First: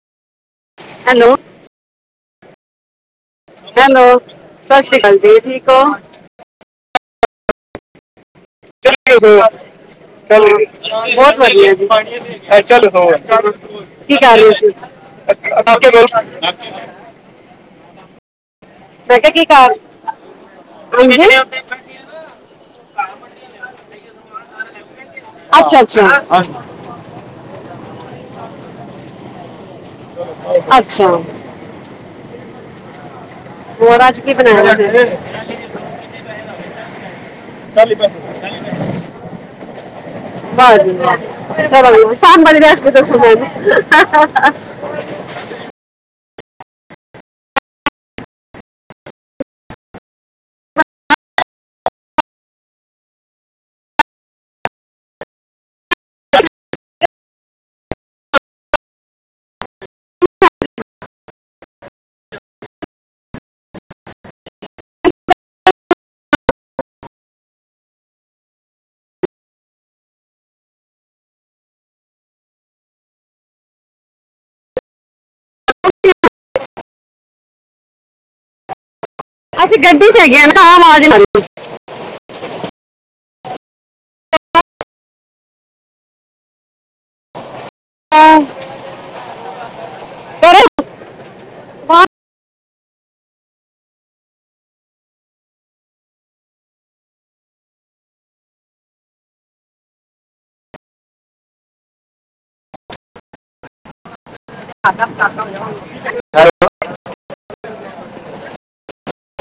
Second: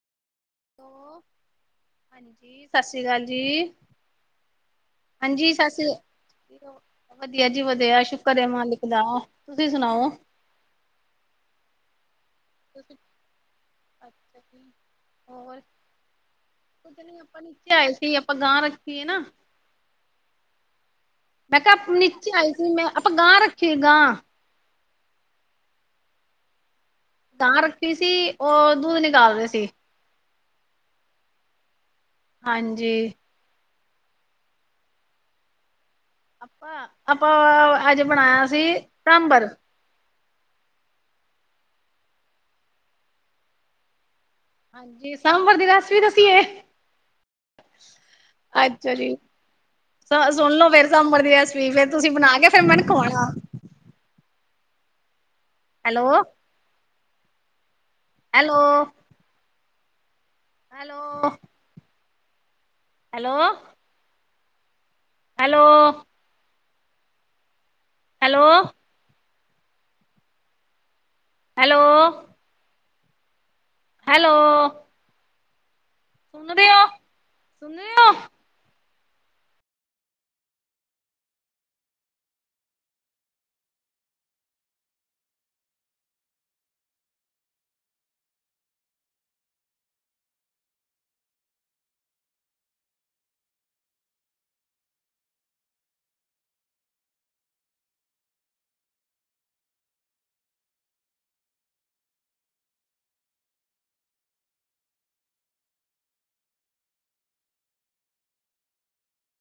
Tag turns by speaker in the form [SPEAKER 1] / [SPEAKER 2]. [SPEAKER 1] Hello.
[SPEAKER 2] ਸਤਿ ਸ੍ਰੀ ਅਕਾਲ। ਜੀ
[SPEAKER 1] ਹੈਲੋ ਸਤਿ ਸ੍ਰੀ ਅਕਾਲ ਜੀ
[SPEAKER 2] ਹਾਂਜੀ
[SPEAKER 1] ਠੀਕ
[SPEAKER 2] ਸਤਿ
[SPEAKER 1] ਹੋ?
[SPEAKER 2] ਸ੍ਰੀ ਵਧੀਆ ਜੀ ਵਧੀਆ ਸ਼ੁਕਰ ਮਾਲਿਕ। ਦਾ ਤੁਸੀਂ ਸੁਣਾਓ
[SPEAKER 1] [unintelligible]
[SPEAKER 2] ਤੁਸੀਂ ਅੱਛਾ ਜੀ
[SPEAKER 1] [unintelligible]
[SPEAKER 2] ਹੋਰ ਕੁਝ ਨੀ ਆਪਾਂ ਨੀਚੇ ਆਏ ਸੀ
[SPEAKER 1] [unintelligible]
[SPEAKER 2] ਆਪਾਂ ਗਾਂ ਰੱਖੀ ਹੈ
[SPEAKER 1] ਮੈਂ
[SPEAKER 2] ਨਾ
[SPEAKER 1] ਕਿਹਾ [unintelligible] ਹਾਂਜੀ
[SPEAKER 2] ਮੈਂ ਕਿਹਾ ਨੀਚੇ ਆਈ ਸੀ ਮੈਂ ਆਪਾਂ ਗਾਂ ਰੱਖੀ ਗਾਂ।
[SPEAKER 1] ਅੱਛਾ ਅੱਛਾ।
[SPEAKER 2] [unintelligible]
[SPEAKER 1] ਅੱਛਾ।
[SPEAKER 2] ਹਾਂਜੀ।
[SPEAKER 1] [unintelligible] ਕੀ ਬਣਾਇਆ?
[SPEAKER 2] ਆਪਾ ਆਪਾਂ ਅੱਜ ਬਣਾਇਆ ਸੀ ਸਾਂਬਰ।
[SPEAKER 1] [unintelligible]
[SPEAKER 2] ਹਾਂਜੀ [unintelligible] ਦੱਸੀਏ।
[SPEAKER 1] [inaudible]
[SPEAKER 2] ਅੱਛਾ ਜੀ। ਸੁਣ ਲੋ ਫੇਰ ਸਾਂਬਰ ਦੀ ਰੈਸਪੀ ਫੇਰ ਤੁਸੀਂ ਬਣਾ ਕੇ ਫੇਰ ਮੈਨੂੰ ਖਵਾਉਣਾ। Hello hello. Hello. Hello. Hello. Hello. Hello. Hello, ਸੁਣਦੇ ਹੋ, ਸੁਣਦੇ ਹੋ।
[SPEAKER 1] ਅਸੀਂ ਗੱਡੀ ਚ ਹੈਗੇ ਆ। ਆਵਾਜ਼ ਹ। ਪਰੋ [unintelligible]